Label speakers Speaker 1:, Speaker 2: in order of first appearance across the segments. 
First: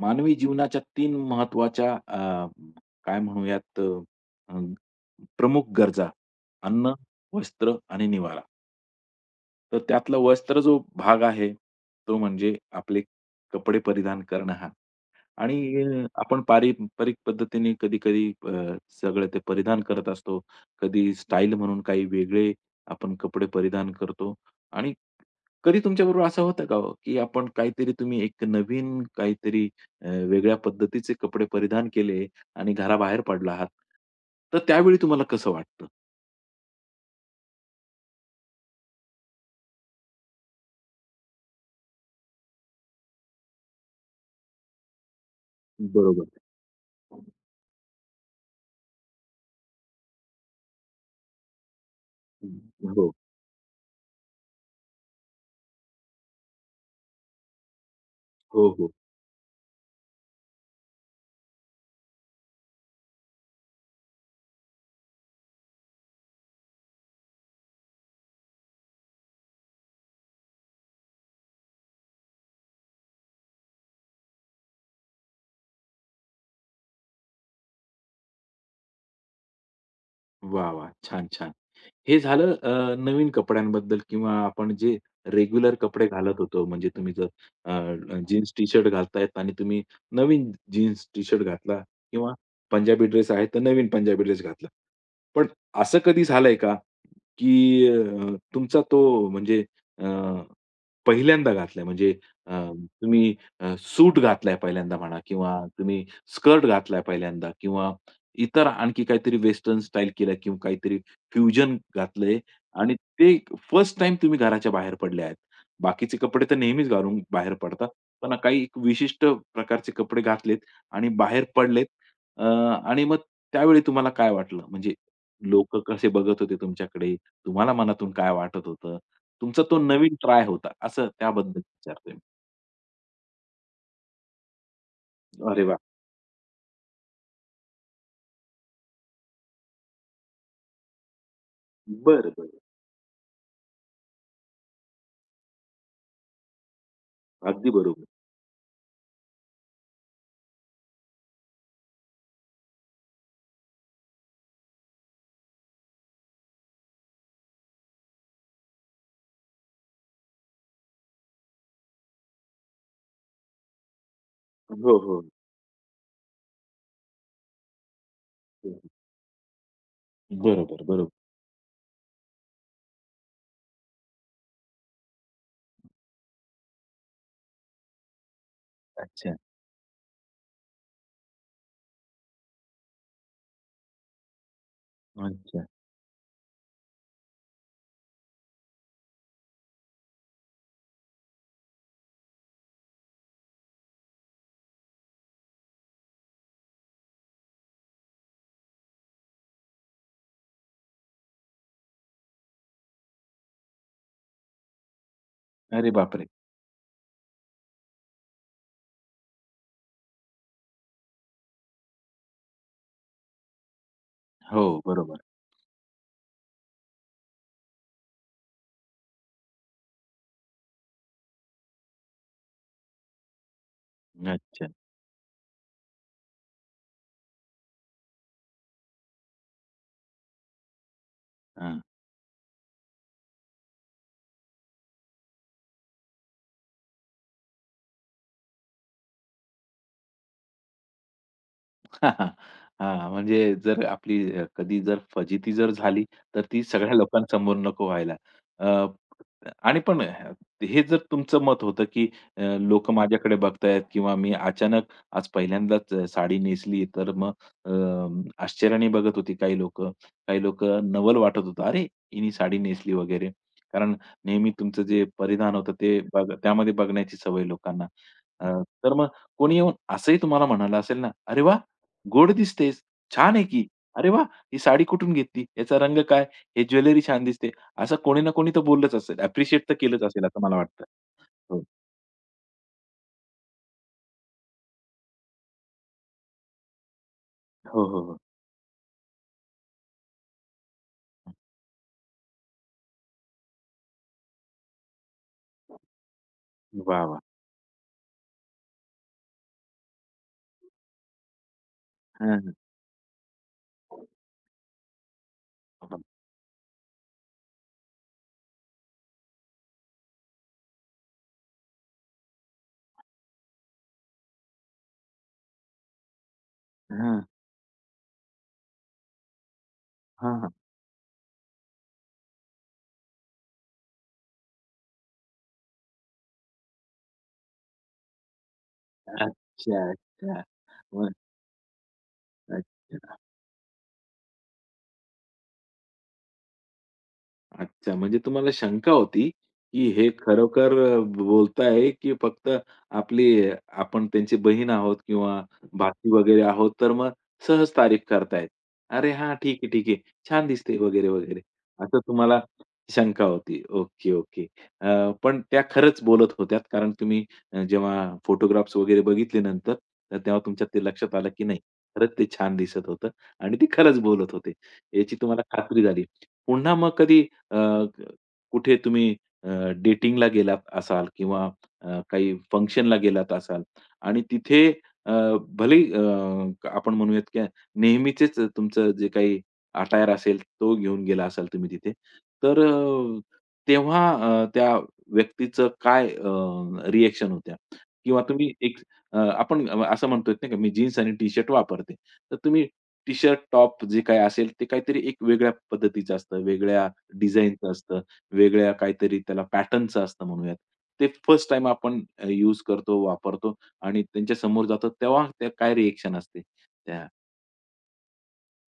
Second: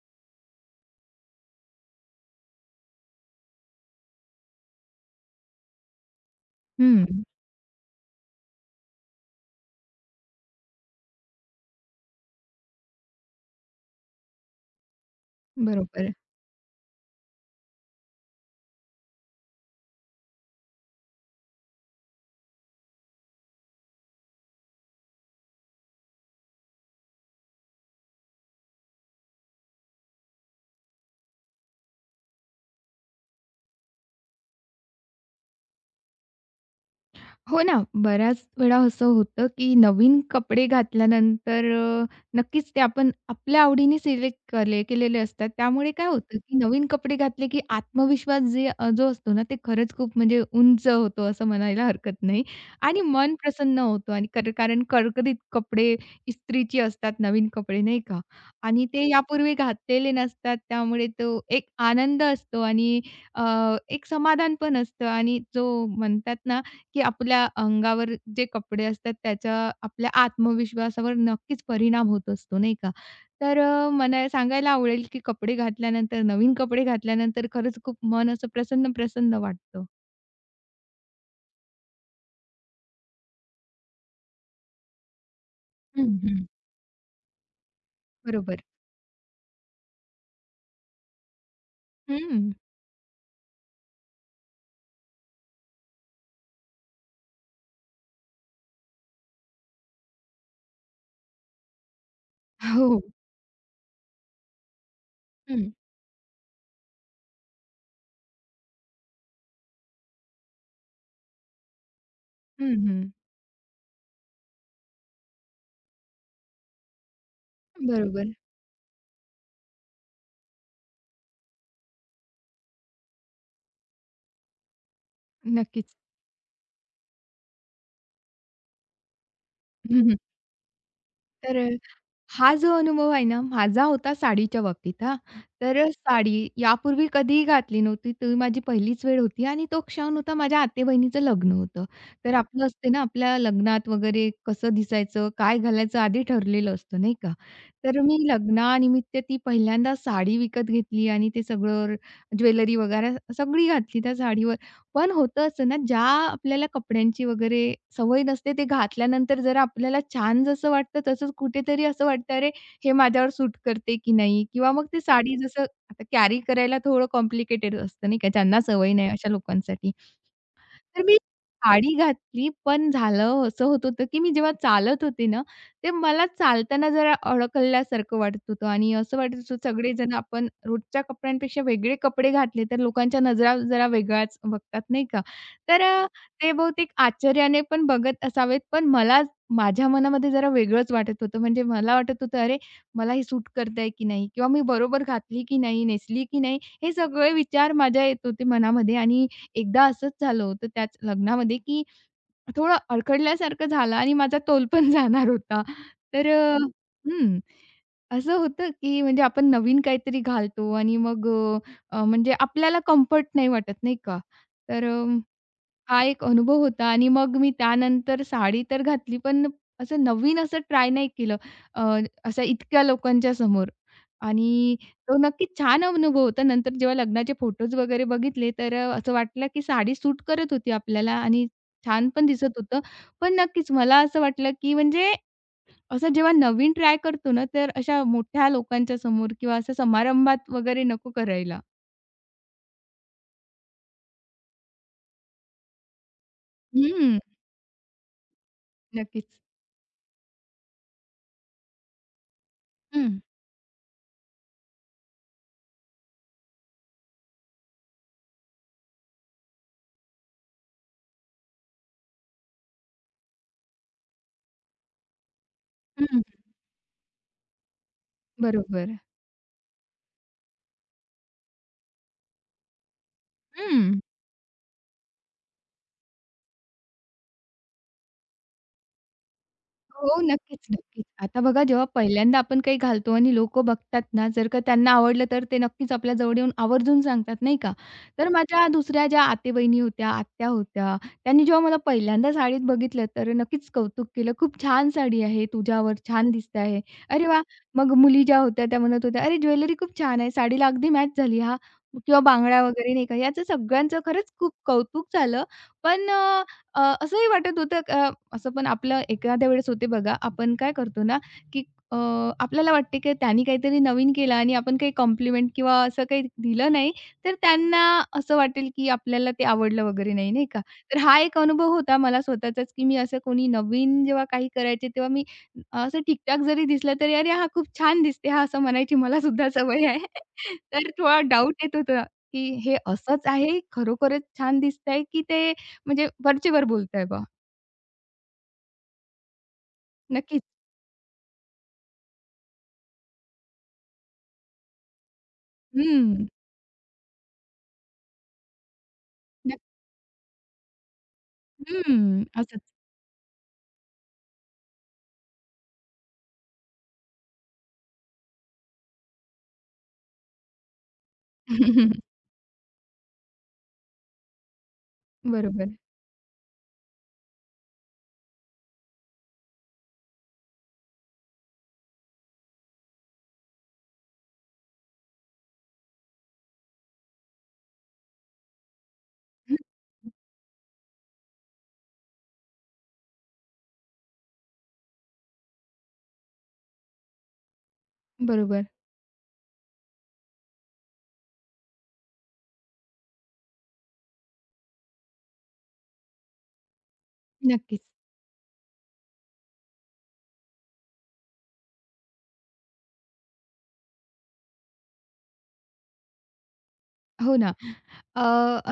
Speaker 1: मानवी जीवनाच्या 3 महत्त्वाच्या काय म्हणूयात अ, प्रमुख गरजा अन्न,
Speaker 2: हं,
Speaker 1: वस्त्र आणि निवारा. तर त्यातला वस्त्र जो भाग आहे, तो म्हणजे आपले कपडे परिधान करणं हा. आणि
Speaker 2: बरोबर.
Speaker 1: आपण पारंपरिक पद्धतीने कधी-कधी सगळं ते परिधान करत असतो. कधी स्टाईल म्हणून काही वेगळे आपण कपडे परिधान करतो आणि कधी तुमच्याबरोबर असं होतं का हो, की आपण काहीतरी तुम्ही एक नवीन काहीतरी वेगळ्या पद्धतीचे कपडे परिधान केले आणि घराबाहेर पडला आहात. तर त्यावेळी तुम्हाला कसं वाटतं?
Speaker 2: हो ना, बऱ्याच वेळा असं होतं, की नवीन कपडे घातल्यानंतर नक्कीच ते आपण आपल्या आवडीने सिलेक्ट केलेले असतात. त्यामुळे काय
Speaker 1: बरोबर.
Speaker 2: होतं, की नवीन कपडे घातले, की आत्मविश्वास जो असतो ना, ते खरंच खूप म्हणजे उंच होतो असं म्हणायला हरकत नाही
Speaker 1: हं.
Speaker 2: आणि
Speaker 1: हो.
Speaker 2: मन प्रसन्न होतं आणि कारण करकरीत कपडे इस्त्रीचे असतात नवीन कपडे नाही का?
Speaker 1: हो,
Speaker 2: आणि
Speaker 1: हो.
Speaker 2: ते यापूर्वी घातलेले नसतात. त्यामुळे तो एक आनंद असतो आणि अ, एक समाधान पण असतं आणि जो म्हणतात ना, की आपल्या अंगावर जे कपडे असतात त्याचा आपल्या आत्मविश्वासावर नक्कीच परिणाम होत असतो, नाही का? तर मला सांगायला आवडेल की कपडे घातल्यानंतर, नवीन कपडे घातल्यानंतर खरंच खूप मन असं प्रसन्न-प्रसन्न वाटतं.
Speaker 1: वाह! वाह! छान, छान. हे झालं नवीन कपड्यांबद्दल किंवा आपण जे रेग्युलर कपडे
Speaker 2: हं,
Speaker 1: घालत
Speaker 2: हं.
Speaker 1: होतो. म्हणजे तुम्ही जर जीन्स
Speaker 2: बरोबर.
Speaker 1: टी-शर्ट घालतायत आणि तुम्ही नवीन जीन्स टी-शर्ट घातला किंवा
Speaker 2: हं.
Speaker 1: पंजाबी ड्रेस आहे, तर नवीन पंजाबी ड्रेस घातला. पण असं कधी झालंय का, की तुमचा तो म्हणजे अ, पहिल्यांदा घातलाय म्हणजे अ,
Speaker 2: हो.
Speaker 1: तुम्ही सूट घातलाय पहिल्यांदा म्हणा किंवा
Speaker 2: हं.
Speaker 1: तुम्ही स्कर्ट घातलाय पहिल्यांदा किंवा इतर आणखी काहीतरी वेस्टर्न स्टाईल केलं किंवा काहीतरी फ्युजन घातलंय
Speaker 2: हं,
Speaker 1: आणि
Speaker 2: हं.
Speaker 1: ते फर्स्ट टाईम तुम्ही घराच्या बाहेर पडले आहेत. बाकीचे कपडे तर नेहमीच घालून बाहेर पडतात.
Speaker 2: बरोबर.
Speaker 1: पण काही एक विशिष्ट प्रकारचे कपडे घातलेत आणि बाहेर पडलेत आणि मग त्यावेळी तुम्हाला काय वाटलं? म्हणजे लोकं
Speaker 2: नक्कीच.
Speaker 1: कसे बघत होते तुमच्याकडे तुम्हाला मनातून काय वाटत होतं? तुमचा तो
Speaker 2: हं,
Speaker 1: नवीन
Speaker 2: हं.
Speaker 1: ट्राय होता, असं
Speaker 2: तर
Speaker 1: त्याबद्दल विचारतोय मी.
Speaker 2: हा जो अनुभव आहे ना, माझा होता साडीच्या बाबतीत हां.
Speaker 1: अरे
Speaker 2: तर
Speaker 1: वाह!
Speaker 2: साडी यापूर्वी कधीही घातली नव्हती. ती माझी पहिलीच वेळ होती आणि तो क्षण होता माझ्या आते-बहिणीचं लग्न होतं.
Speaker 1: बरं,
Speaker 2: तर
Speaker 1: बरं.
Speaker 2: आपलं असते ना, आपल्या लग्नात वगैरे कसं दिसायचं, काय घालायचं आधी ठरलेलं असतं, नाही का?
Speaker 1: अगदी
Speaker 2: तर
Speaker 1: बरोबर.
Speaker 2: मी लग्नानिमित्त ती पहिल्यांदा साडी विकत घेतली आणि ते सगळं ज्वेलरी वगैरे सगळी घातली त्या साडीवर. पण होतं असं ना, ज्या आपल्याला कपड्यांची वगैरे सवय नसते, ते घातल्यानंतर जरा आपल्याला छान जसं वाटतं, तसंच कुठेतरी असं वाटतं, "अरे, हे माझ्यावर सूट करते की नाही?" किंवा मग
Speaker 1: हो,
Speaker 2: ती
Speaker 1: हो.
Speaker 2: साडी जसं आता कॅरी करायला थोडं कॉम्प्लिकेटेड असतं, नाही का? ज्यांना सवय नाही अशा लोकांसाठी.
Speaker 1: बरोबर,
Speaker 2: तर
Speaker 1: बरोबर.
Speaker 2: मी साडी घातली, पण झालं असं होत होतं, की मी जेव्हा चालत होते ना, ते मला चालताना जरा अडकल्यासारखं वाटत होतं आणि असं
Speaker 1: अच्छा,
Speaker 2: वाटत होतं सगळेजण आपण रोजच्या कपड्यांपेक्षा वेगळे कपडे घातले, तर लोकांच्या नजरा जरा वेगळ्याच बघतात, नाही का?
Speaker 1: अच्छा.
Speaker 2: तर ते बहुतेक आश्चर्याने पण बघत असावेत, पण मला माझ्या मनामध्ये जरा वेगळंच वाटत होतं. म्हणजे मला वाटत होतं, "अरे, मला हे सूट करतंय की नाही? किंवा मी बरोबर घातली की नाही? नेसली की नाही?" हे सगळे विचार माझ्या येत होते मनामध्ये आणि एकदा असंच झालं होतं त्याच लग्नामध्ये, की थोडं अडखडल्यासारखं झालं आणि माझा तोल पण जाणार होता.
Speaker 1: अरे बापरे!
Speaker 2: तर हं. असं होतं, की म्हणजे आपण नवीन काहीतरी घालतो आणि मग म्हणजे आपल्याला कम्फर्ट नाही वाटत, नाही का?
Speaker 1: हो,
Speaker 2: तर
Speaker 1: बरोबर.
Speaker 2: हा एक अनुभव होता आणि मग मी त्यानंतर साडी तर घातली, पण असं नवीन असं ट्राय नाही केलं अ, असं इतक्या लोकांच्या समोर
Speaker 1: अच्छा.
Speaker 2: आणि तो नक्की छान अनुभव होता. नंतर जेव्हा लग्नाचे फोटोज वगैरे बघितले, तर असं वाटलं की साडी सूट करत होती आपल्याला आणि
Speaker 1: हां.
Speaker 2: छान पण दिसत होतं. पण नक्कीच मला असं वाटलं की म्हणजे असं जेव्हा नवीन ट्राय करतो ना, तर अशा मोठ्या लोकांच्या समोर किंवा असं समारंभात वगैरे नको करायला.
Speaker 1: हां, म्हणजे जर आपली कधी जर फजिती जर झाली, तर ती सगळ्या
Speaker 2: हं.
Speaker 1: लोकांसमोर नको व्हायला. अ,
Speaker 2: नक्कीच.
Speaker 1: आणि पण हे जर तुमचं मत होतं, की लोकं
Speaker 2: हं,
Speaker 1: माझ्याकडे बघतायत किंवा मी अचानक आज पहिल्यांदाच साडी नेसली, तर मग अ, आश्चर्याने बघत होती काही लोक, काही लोक नवल वाटत होतं, "अरे, हिने साडी नेसली" वगैरे. कारण नेहमी तुमचं जे परिधान होतं ते
Speaker 2: हं.
Speaker 1: बघ त्यामध्ये बघण्याची सवय लोकांना. अ, तर
Speaker 2: बरोबर.
Speaker 1: मग कोणी येऊन असंही तुम्हाला म्हणालं असेल ना, "अरे वाह! गोड दिसतेस, छान आहे की.
Speaker 2: हं.
Speaker 1: अरे वाह! ही साडी कुठून घेतली? याचा रंग काय? हे ज्वेलरी छान दिसते." असं कोणी ना कोणी तर बोललंच असेल. अप्रिशिएट तर केलंच
Speaker 2: हो,
Speaker 1: असेल असं मला
Speaker 2: नक्कीच,
Speaker 1: वाटतं.
Speaker 2: नक्कीच. आता बघा
Speaker 1: हो.
Speaker 2: जेव्हा पहिल्यांदा आपण काही घालतो आणि लोकं बघतात ना, जर का त्यांना आवडलं तर ते नक्कीच आपल्या जवळ येऊन आवर्जून सांगतात, नाही का?
Speaker 1: हो, हो, हो.
Speaker 2: तर माझ्या दुसऱ्या ज्या आते-बहिणी होत्या, आत्या होत्या, त्यांनी जेव्हा मला पहिल्यांदा साडीत बघितलं तर नक्कीच कौतुक केलं. "खूप छान साडी आहे तुझ्यावर, छान दिसते आहे."
Speaker 1: वाह! वाह!
Speaker 2: अरे वाह! मग मुली ज्या होत्या त्या म्हणत होत्या, "अरे ज्वेलरी खूप छान आहे, साडीला अगदी मॅच झाली हां." किंवा
Speaker 1: हां,
Speaker 2: बांगड्या वगैरे नाही का, याचं सगळ्यांचं खरंच खूप कौतुक झालं. पण असंही वाटत होतं असं पण आपलं एखाद्या वेळेस होते बघा, आपण काय करतो ना, की अ, आपल्याला वाटते की त्यांनी काहीतरी नवीन केलं आणि आपण काही कॉम्प्लिमेंट किंवा असं काही दिलं नाही, तर त्यांना असं वाटेल की आपल्याला ते आवडलं वगैरे नाही,
Speaker 1: हां, हां,
Speaker 2: नाही
Speaker 1: हां.
Speaker 2: का? तर हा एक अनुभव होता मला स्वतःचाच, की मी असं कोणी नवीन जेव्हा काही करायचे तेव्हा मी असं ठीक जरी दिसलं तरी, "अरे, हा खूप छान दिसते हां." असं म्हणायची मला सुद्धा
Speaker 1: अच्छा,
Speaker 2: सवय आहे.
Speaker 1: अच्छा.
Speaker 2: तर
Speaker 1: मग
Speaker 2: थोडा डाऊट येत होता, की हे
Speaker 1: अच्छा.
Speaker 2: असंच आहे, खरोखरच छान दिसतंय, की ते म्हणजे वरचेवर बोलताय बा.
Speaker 1: अच्छा, म्हणजे तुम्हाला शंका होती, की हे
Speaker 2: नक्कीच.
Speaker 1: खरोखर बोलताय, की फक्त आपली आपण त्यांची बहीण आहोत किंवा भाची
Speaker 2: हं.
Speaker 1: वगैरे आहोत, तर मग सहज तारीफ करतायत. अरे हा ठीक
Speaker 2: नक्क
Speaker 1: आहे, ठीक आहे. छान दिसते वगैरे, वगैरे. असं
Speaker 2: हं.
Speaker 1: तुम्हाला
Speaker 2: असंच.
Speaker 1: शंका होती. Okay, okay. अ, पण त्या खरंच बोलत होत्या, कारण तुम्ही जेव्हा फोटोग्राफ्स वगैरे बघितले नंतर, तर तेव्हा तुमच्या ते लक्षात आलं, की नाही, खरंच ते छान दिसत होतं आणि ते खरंच बोलत होते. याची तुम्हाला
Speaker 2: बरोबर.
Speaker 1: खात्री झाली. पुन्हा मग कधी अ, कुठे तुम्ही अ, डेटिंगला गेलात असाल किंवा काही फंक्शनला गेलात असाल आणि तिथे अ, भलेही आपण म्हणूयात की नेहमीचेच तुमचं जे काही
Speaker 2: हं,
Speaker 1: अटायर असेल तो घेऊन गेला असाल तुम्ही तिथे. तर तेव्हा त्या व्यक्तीचं काय रिएक्शन होत्या? किंवा तुम्ही
Speaker 2: बरोबर.
Speaker 1: एक आपण असं म्हणतो नाही का, मी जीन्स आणि टी-शर्ट वापरते. तर तुम्ही टी-शर्ट, टॉप जे काही असेल ते काहीतरी एक वेगळ्या पद्धतीचं असतं, वेगळ्या डिझाईनचं
Speaker 2: नक्कीच.
Speaker 1: असतं, वेगळ्या काहीतरी त्याला पॅटर्नचं असतं म्हणूयात. ते फर्स्ट टाइम आपण यूज करतो, वापरतो आणि त्यांच्या समोर जातो तेव्हा त्या काय रिएक्शन असते त्या
Speaker 2: हो ना. अ,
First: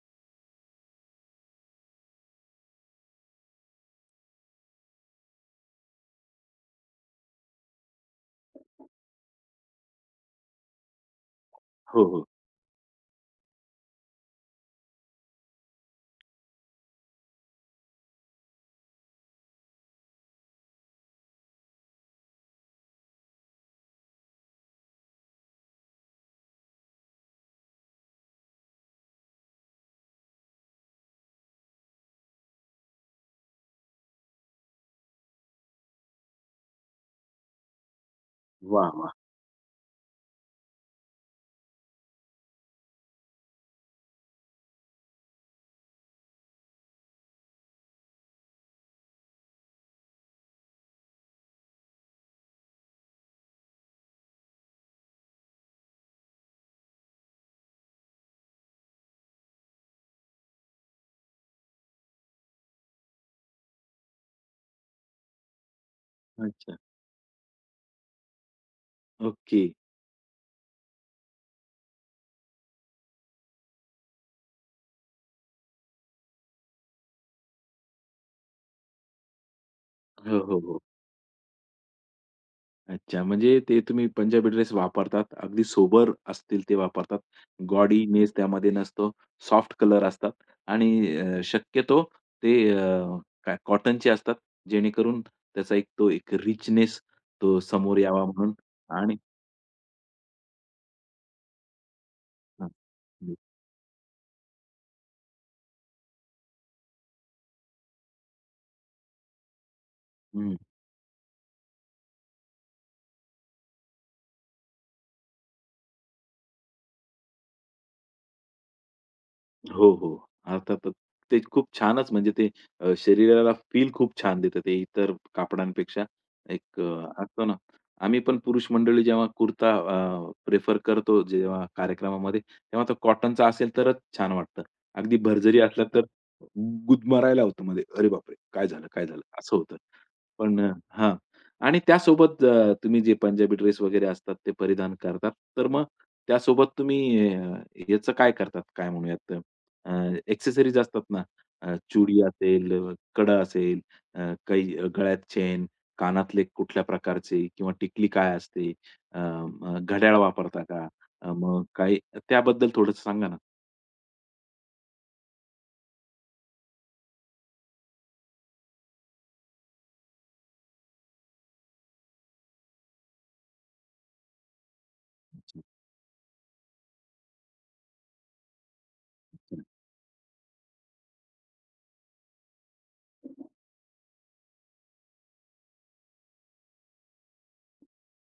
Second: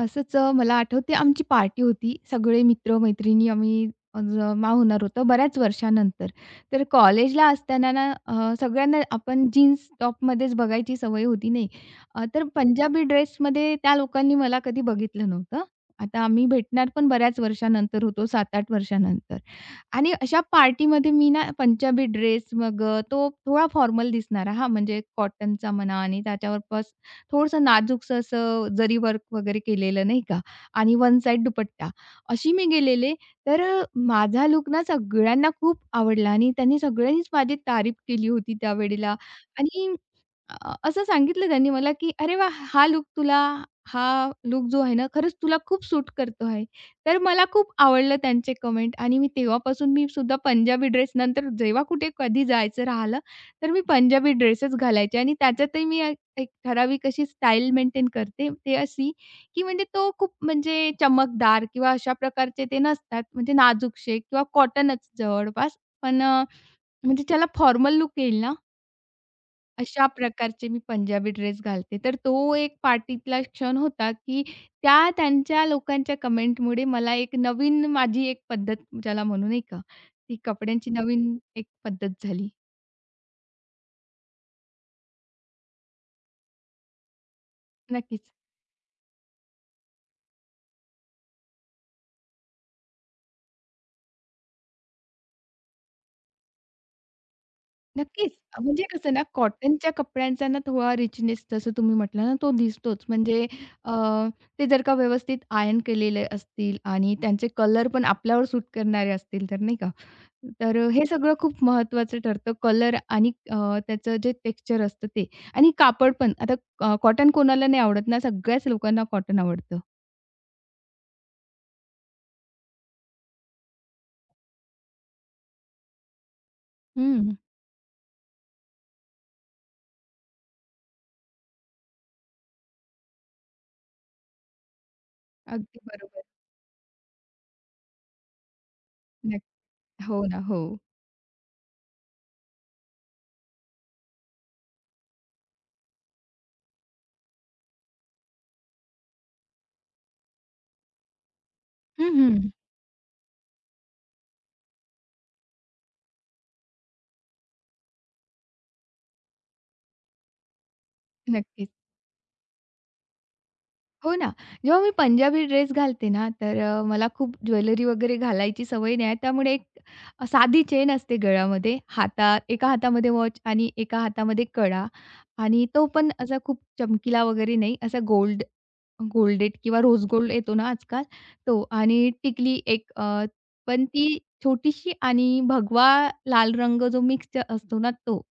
Speaker 2: असंच मला आठवते आमची पार्टी होती. सगळे मित्र-मैत्रिणी आम्ही जमा होणार होतो बऱ्याच वर्षानंतर. तर कॉलेजला असताना ना सगळ्यांना आपण जीन्स टॉपमध्येच बघायची सवय होती नाही.
Speaker 1: हो, हो.
Speaker 2: तर पंजाबी ड्रेसमध्ये त्या लोकांनी मला कधी बघितलं नव्हतं. आता आम्ही भेटणार पण बऱ्याच वर्षानंतर होतो, 7-8 वर्षानंतर. आणि अशा पार्टीमध्ये मी ना पंजाबी ड्रेस मग तो थोडा फॉर्मल दिसणारा हां, म्हणजे कॉटनचा म्हणा आणि त्याच्यावर थोडंसं नाजूकसं असं जरी वर्क वगैरे केलेलं नाही का आणि वन साइड दुपट्टा. अशी मी गेलेले तर माझा लुक ना सगळ्यांना खूप आवडला आणि त्यांनी सगळ्यांनीच माझी तारीफ केली होती
Speaker 1: वाह, वाह!
Speaker 2: त्यावेळेला आणि असं सांगितलं त्यांनी मला, की "अरे वा हा लुक जो आहे ना, खरंच तुला खूप सूट करतो आहे." तर मला खूप आवडलं त्यांचे कमेंट आणि मी सुद्धा पंजाबी ड्रेस नंतर जेव्हा कुठे कधी जायचं राहिलं, तर मी पंजाबी ड्रेसच घालायचे आणि त्याच्यातही मी एक एक ठराविक अशी स्टाईल मेंटेन करते. ते अशी, की म्हणजे तो खूप म्हणजे चमकदार किंवा अशा प्रकारचे ते नसतात. म्हणजे नाजूकसे किंवा कॉटनच जवळपास. पण
Speaker 1: अच्छा.
Speaker 2: म्हणजे त्याला फॉर्मल लूक येईल ना
Speaker 1: ओके.
Speaker 2: अशा प्रकारचे मी पंजाबी ड्रेस घालते. तर तो एक पार्टीतला क्षण होता, की त्यांच्या लोकांच्या कमेंटमुळे मला एक नवीन माझी एक पद्धत ज्याला म्हणू नाही का, ती
Speaker 1: हो, हो, हो.
Speaker 2: कपड्यांची नवीन एक पद्धत झाली.
Speaker 1: अच्छा, म्हणजे ते तुम्ही पंजाबी ड्रेस वापरतात. अगदी सोबर असतील ते वापरतात.
Speaker 2: नक्कीच.
Speaker 1: गॉडीनेस त्यामध्ये नसतो. सॉफ्ट कलर असतात आणि शक्यतो ते काय कॉटनचे असतात. जेणेकरून त्याचा एक तो एक रिचनेस तो समोर यावा
Speaker 2: नक्कीच.
Speaker 1: म्हणून
Speaker 2: म्हणजे कसं
Speaker 1: आणि
Speaker 2: ना कॉटनच्या कपड्यांचा ना थोडा रिचनेस जसं तुम्ही म्हटलं ना, तो
Speaker 1: हां.
Speaker 2: दिसतोच. म्हणजे अ, ते जर का व्यवस्थित आयर्न केलेले असतील आणि त्यांचे कलर पण आपल्यावर सूट करणारे असतील तर नाही का.
Speaker 1: हं.
Speaker 2: तर हे सगळं खूप महत्त्वाचं ठरतं. कलर आणि त्याचं जे टेक्स्चर असतं ते आणि कापड पण. आता कॉटन कोणाला नाही आवडत ना, सगळ्याच लोकांना कॉटन आवडतं.
Speaker 1: हो, हो. अर्थातच. ते खूप छानच म्हणजे ते शरीराला फील खूप छान देतं ते इतर कापडांपेक्षा. एक
Speaker 2: हं.
Speaker 1: असतो ना, आम्ही पण पुरुष मंडळी जेव्हा कुर्ता प्रेफर करतो जेव्हा कार्यक्रमामध्ये, तेव्हा तो कॉटनचा असेल तरच छान वाटतं. अगदी भरजरी
Speaker 2: अगदी
Speaker 1: असला तर
Speaker 2: बरोबर.
Speaker 1: गुदमरायला होतं मध्ये. "अरे बापरे! काय झालं? काय झालं?"
Speaker 2: नक्क
Speaker 1: असं होतं.
Speaker 2: हो ना,
Speaker 1: पण
Speaker 2: हो.
Speaker 1: हां. आणि त्यासोबत तुम्ही जे पंजाबी ड्रेस वगैरे असतात ते परिधान करतात. तर मग त्यासोबत तुम्ही याचं काय करतात? काय म्हणूयात अ, एक्सेसरीज असतात ना,
Speaker 2: हं,
Speaker 1: चुडी
Speaker 2: हं.
Speaker 1: असेल, कडा असेल, काही गळ्यात चेन, कानातले कुठल्या प्रकारचे किंवा टिकली काय असते, अ, अ, घड्याळ वापरता का? मग
Speaker 2: नक्कीच.
Speaker 1: काही त्याबद्दल थोडंसं सांगा ना?
Speaker 2: हो ना. जेव्हा मी पंजाबी ड्रेस घालते ना, तर मला खूप ज्वेलरी वगैरे घालायची सवय नाही आहे. त्यामुळे एक साधी चेन असते गळ्यामध्ये, हातात एका हातामध्ये वॉच आणि एका हातामध्ये कडा
Speaker 1: अच्छा.
Speaker 2: आणि तो पण असा खूप चमकीला वगैरे नाही, असा गोल्डेड किंवा रोज गोल्ड येतो ना आजकाल तो आणि टिकली एक पण ती छोटीशी आणि भगवा लाल रंग जो मिक्स असतो ना तो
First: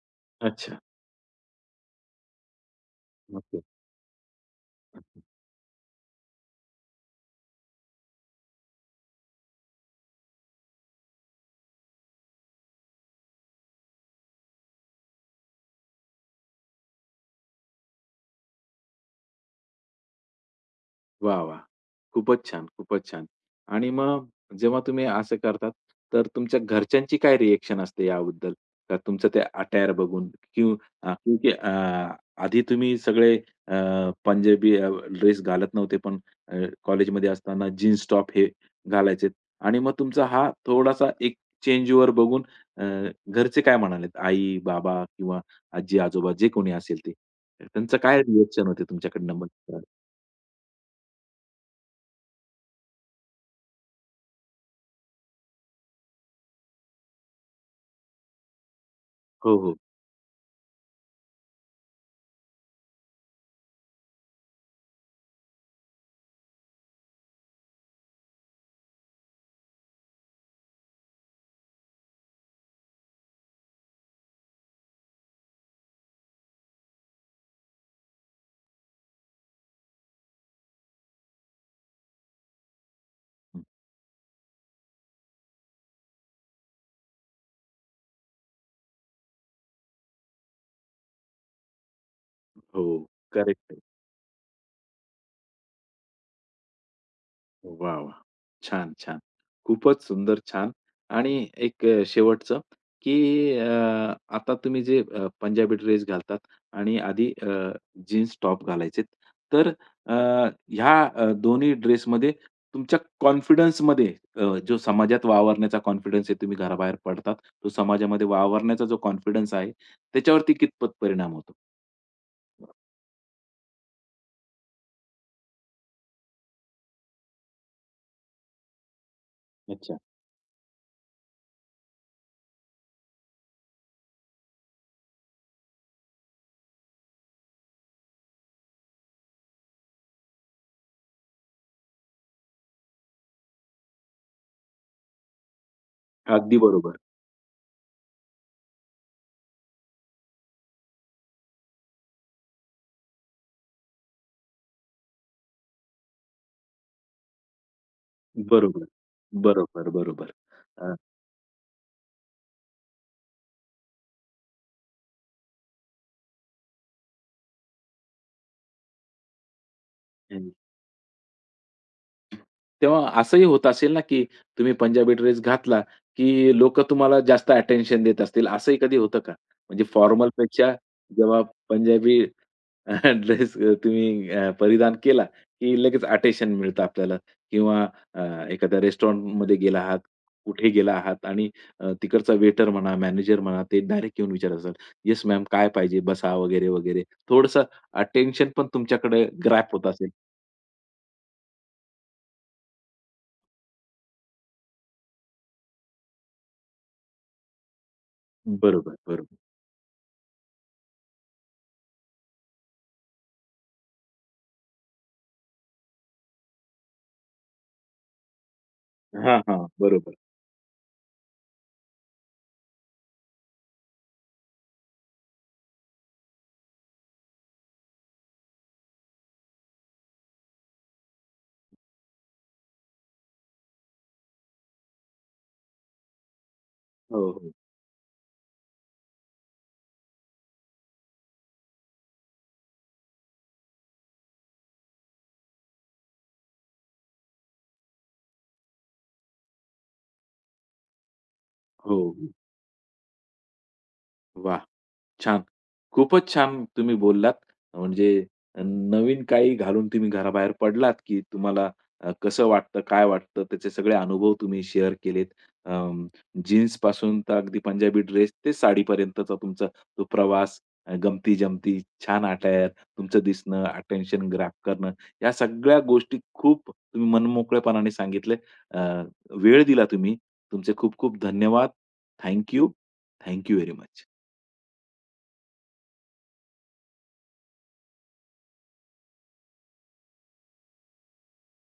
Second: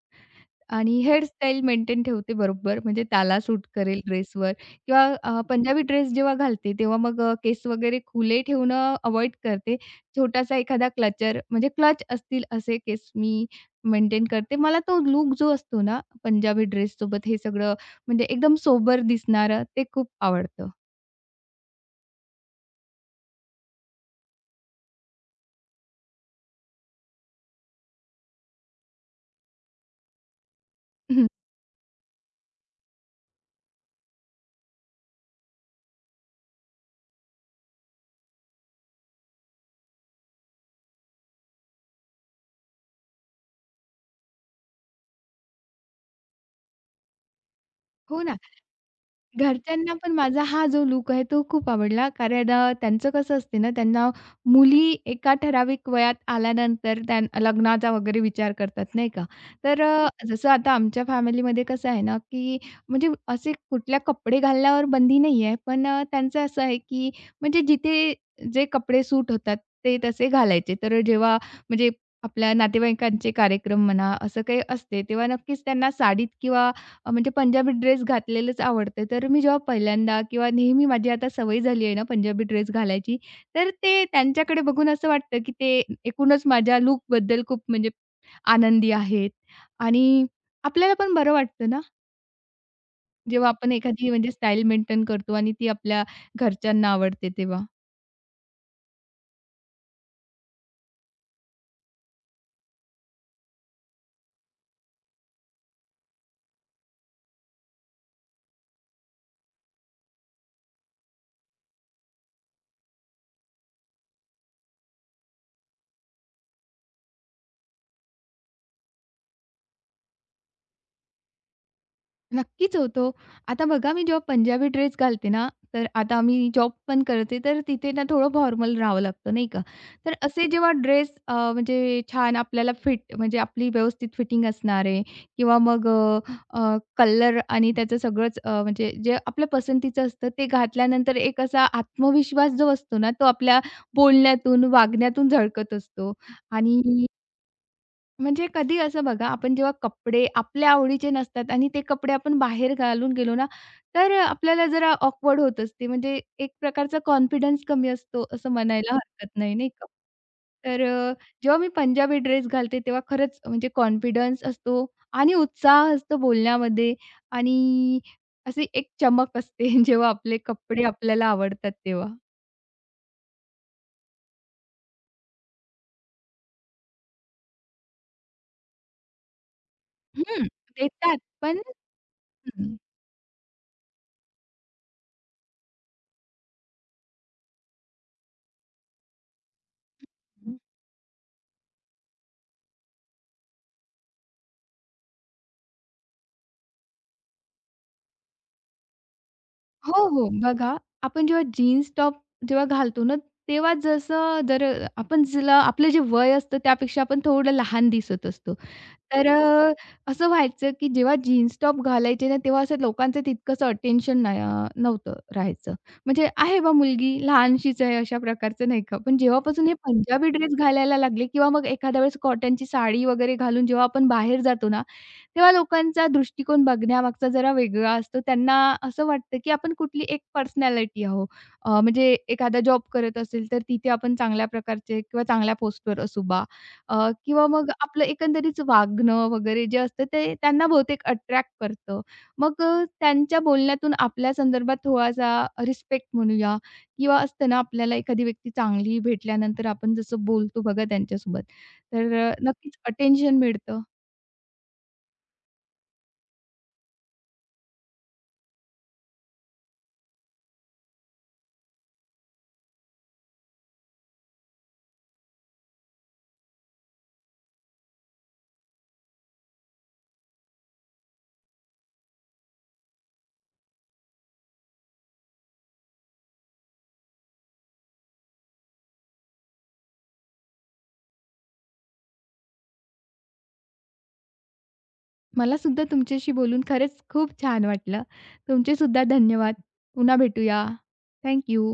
Speaker 1: अच्छा.
Speaker 2: आणि हेअरस्टाईल मेंटेन ठेवते बरोबर म्हणजे त्याला
Speaker 1: ओके.
Speaker 2: सूट करेल ड्रेसवर किंवा पंजाबी ड्रेस जेव्हा घालते तेव्हा मग केस वगैरे खुले ठेवणं अव्हॉइड करते. छोटासा एखादा क्लच असतील असे केस मी मेंटेन करते. मला तो लूक जो असतो ना पंजाबी ड्रेससोबत हे सगळं म्हणजे एकदम सोबर दिसणारं ते खूप आवडतं.
Speaker 1: वाह, वाह! खूपच छान, खूपच छान. आणि मग जेव्हा तुम्ही असं करतात, तर तुमच्या घरच्यांची काय रिएक्शन असते याबद्दल? का तुमचं ते अटायर बघून किंवा अ,
Speaker 2: हं.
Speaker 1: की आधी तुम्ही सगळे पंजाबी ड्रेस घालत नव्हते, पण कॉलेजमध्ये असताना जीन्स टॉप हे घालायचेत आणि मग तुमचा हा थोडासा एक चेंजवर बघून अ, घरचे काय म्हणालेत? आई, बाबा किंवा आजी-आजोबा जे कोणी असेल ते. त्यांचं काय
Speaker 2: हो ना.
Speaker 1: रिएक्शन होते तुमच्याकडनं मग?
Speaker 2: घरच्यांना पण माझा हा जो लूक आहे तो खूप आवडला. कारण त्यांचं कसं असते ना, त्यांना मुली एका ठराविक वयात आल्यानंतर त्यां लग्नाचा वगैरे विचार करतात नाही का.
Speaker 1: हो,
Speaker 2: तर जसं आता आमच्या फॅमिलीमध्ये कसं आहे ना, की म्हणजे असे कुठल्या कपडे घालण्यावर बंदी नाही आहे. पण त्यांचं असं आहे, की म्हणजे जिथे जे कपडे सूट होतात ते तसे घालायचे. तर जेव्हा म्हणजे आपल्या नातेवाईकांचे कार्यक्रम म्हणा, असं काही असते, तेव्हा नक्कीच त्यांना साडीत किंवा म्हणजे पंजाबी ड्रेस घातलेलंच आवड़ते तर मी जेव्हा पहिल्यांदा किंवा नेहमी माझी आता सवय झाली आहे ना पंजाबी ड्रेस घालायची,
Speaker 1: हो.
Speaker 2: तर ते त्यांच्याकडे बघून असं वाटतं, की ते एकूणच माझ्या लूकबद्दल खूप म्हणजे आनंदी आहेत आणि आपल्याला पण बरं वाटतं ना,
Speaker 1: हो.
Speaker 2: जेव्हा
Speaker 1: करेक्ट
Speaker 2: आपण
Speaker 1: आहे.
Speaker 2: एखादी म्हणजे स्टाईल मेंटेन करतो आणि ती आपल्या घरच्यांना आवडते तेव्हा.
Speaker 1: वाह! वाह! छान, छान. खूपच सुंदर, छान. आणि एक शेवटचं, की आता तुम्ही जे पंजाबी ड्रेस घालतात आणि आधी जीन्स टॉप घालायचेत. तर अ, ह्या दोन्ही ड्रेसमध्ये तुमच्या कॉन्फिडन्समध्ये जो समाजात वावरण्याचा कॉन्फिडन्स आहे, तुम्ही घराबाहेर पडतात, तो समाजामध्ये वावरण्याचा जो कॉन्फिडन्स आहे, त्याच्यावरती कितपत परिणाम होतो?
Speaker 2: नक्कीच होतो. आता बघा मी जेव्हा पंजाबी ड्रेस घालते ना, तर आता आम्ही जॉब पण करते, तर तिथे ना थोडं फॉर्मल राहावं लागतं नाही का.
Speaker 1: अच्छा.
Speaker 2: तर असे जेव्हा ड्रेस म्हणजे छान आपल्याला फिट म्हणजे आपली व्यवस्थित फिटिंग असणारे किंवा मग कलर आणि त्याचं सगळंच म्हणजे जे आपल्या पसंतीचं असतं ते घातल्यानंतर एक असा आत्मविश्वास जो असतो ना, तो आपल्या बोलण्यातून, वागण्यातून झळकत असतो
Speaker 1: अगदी
Speaker 2: आणि
Speaker 1: बरोबर.
Speaker 2: म्हणजे कधी असं बघा, आपण जेव्हा कपडे आपल्या आवडीचे नसतात आणि ते कपडे आपण बाहेर घालून गेलो ना, तर आपल्याला जरा ऑकवर्ड होत असते. म्हणजे एक प्रकारचा कॉन्फिडन्स कमी असतो, असं
Speaker 1: बरोबर,
Speaker 2: म्हणायला हरकत नाही, नाही का?
Speaker 1: बरोबर, बरोबर.
Speaker 2: तर
Speaker 1: अ,
Speaker 2: जेव्हा मी पंजाबी ड्रेस घालते, तेव्हा खरंच म्हणजे कॉन्फिडन्स असतो आणि उत्साह असतो बोलण्यामध्ये आणि अशी एक चमक असते, जेव्हा आपले कपडे आपल्याला आवडतात तेव्हा.
Speaker 1: तेव्हा असंही होत असेल ना, की तुम्ही पंजाबी ड्रेस घातला, की लोकं तुम्हाला जास्त अटेन्शन देत असतील, असंही कधी होतं का? म्हणजे
Speaker 2: हं,
Speaker 1: फॉर्मलपेक्षा
Speaker 2: देतात
Speaker 1: जेव्हा
Speaker 2: पण
Speaker 1: पंजाबी
Speaker 2: हं.
Speaker 1: ड्रेस तुम्ही परिधान केला, की लगेच अटेन्शन मिळतं आपल्याला किंवा एखाद्या रेस्टॉरंटमध्ये गेला आहात, कुठे गेला आहात आणि तिकडचा वेटर म्हणा, मॅनेजर म्हणा, ते डायरेक्ट येऊन विचारत असतात, "येस मॅम, काय पाहिजे? बसा," वगैरे, वगैरे. थोडंसं अटेन्शन पण तुमच्याकडे ग्रॅब होत
Speaker 2: हो,
Speaker 1: असेल.
Speaker 2: हो. बघा, आपण जेव्हा जीन्स टॉप जेव्हा घालतो ना, तेव्हा जसं जर आपण जिला आपलं जे वय असतं त्यापेक्षा आपण थोडं लहान दिसत असतो.
Speaker 1: बरोबर,
Speaker 2: तर
Speaker 1: बरोबर.
Speaker 2: असं व्हायचं की जेव्हा जीन्स टॉप घालायचे ना, तेव्हा असं लोकांचं तितकंसं अटेन्शन नव्हतं राहायचं. म्हणजे आहे बा मुलगी लहानशीच आहे अशा प्रकारचं नाही का. पण
Speaker 1: हां, हां.
Speaker 2: जेव्हापासून हे
Speaker 1: बरोबर.
Speaker 2: पंजाबी ड्रेस घालायला लागले किंवा मग एखाद्या वेळेस कॉटनची साडी वगैरे घालून जेव्हा आपण बाहेर जातो ना, तेव्हा लोकांचा दृष्टिकोन बघण्यामागचा जरा वेगळा असतो. त्यांना असं वाटतं, की आपण कुठली एक पर्सनॅलिटी आहोत. म्हणजे एखादा जॉब करत असेल, तर तिथे आपण चांगल्या प्रकारचे किंवा चांगल्या पोस्टवर असू बा
Speaker 1: हो,
Speaker 2: किंवा
Speaker 1: हो.
Speaker 2: मग आपलं एकंदरीत वागणं वगैरे जे असतं, ते त्यांना बहुतेक अट्रॅक्ट करतं. मग त्यांच्या बोलण्यातून आपल्या संदर्भात थोडासा रिस्पेक्ट म्हणूया किंवा असतं ना, आपल्याला एखादी व्यक्ती चांगली भेटल्यानंतर आपण जसं बोलतो बघा त्यांच्यासोबत,
Speaker 1: हो,
Speaker 2: तर
Speaker 1: हो.
Speaker 2: नक्कीच अटेन्शन मिळतं.
Speaker 1: वाह! छान. खूपच छान तुम्ही बोललात. म्हणजे नवीन काही घालून तुम्ही घराबाहेर पडलात, की तुम्हाला कसं वाटतं, काय वाटतं, त्याचे सगळे अनुभव तुम्ही शेअर केलेत. अं, जीन्सपासून तर अगदी पंजाबी ड्रेस ते साडीपर्यंतचा तुमचा तो प्रवास, गमती-जमती, छान अटायर, तुमचं दिसणं, अटेन्शन ग्रॅब करणं, या सगळ्या गोष्टी खूप तुम्ही मनमोकळेपणाने सांगितले. अ, वेळ दिला तुम्ही. तुमचे खूप खूप धन्यवाद. Thank you. Very much.
Speaker 2: मला सुद्धा तुमच्याशी बोलून खरंच खूप छान वाटलं. तुमचे सुद्धा धन्यवाद. पुन्हा भेटूया. Thank you.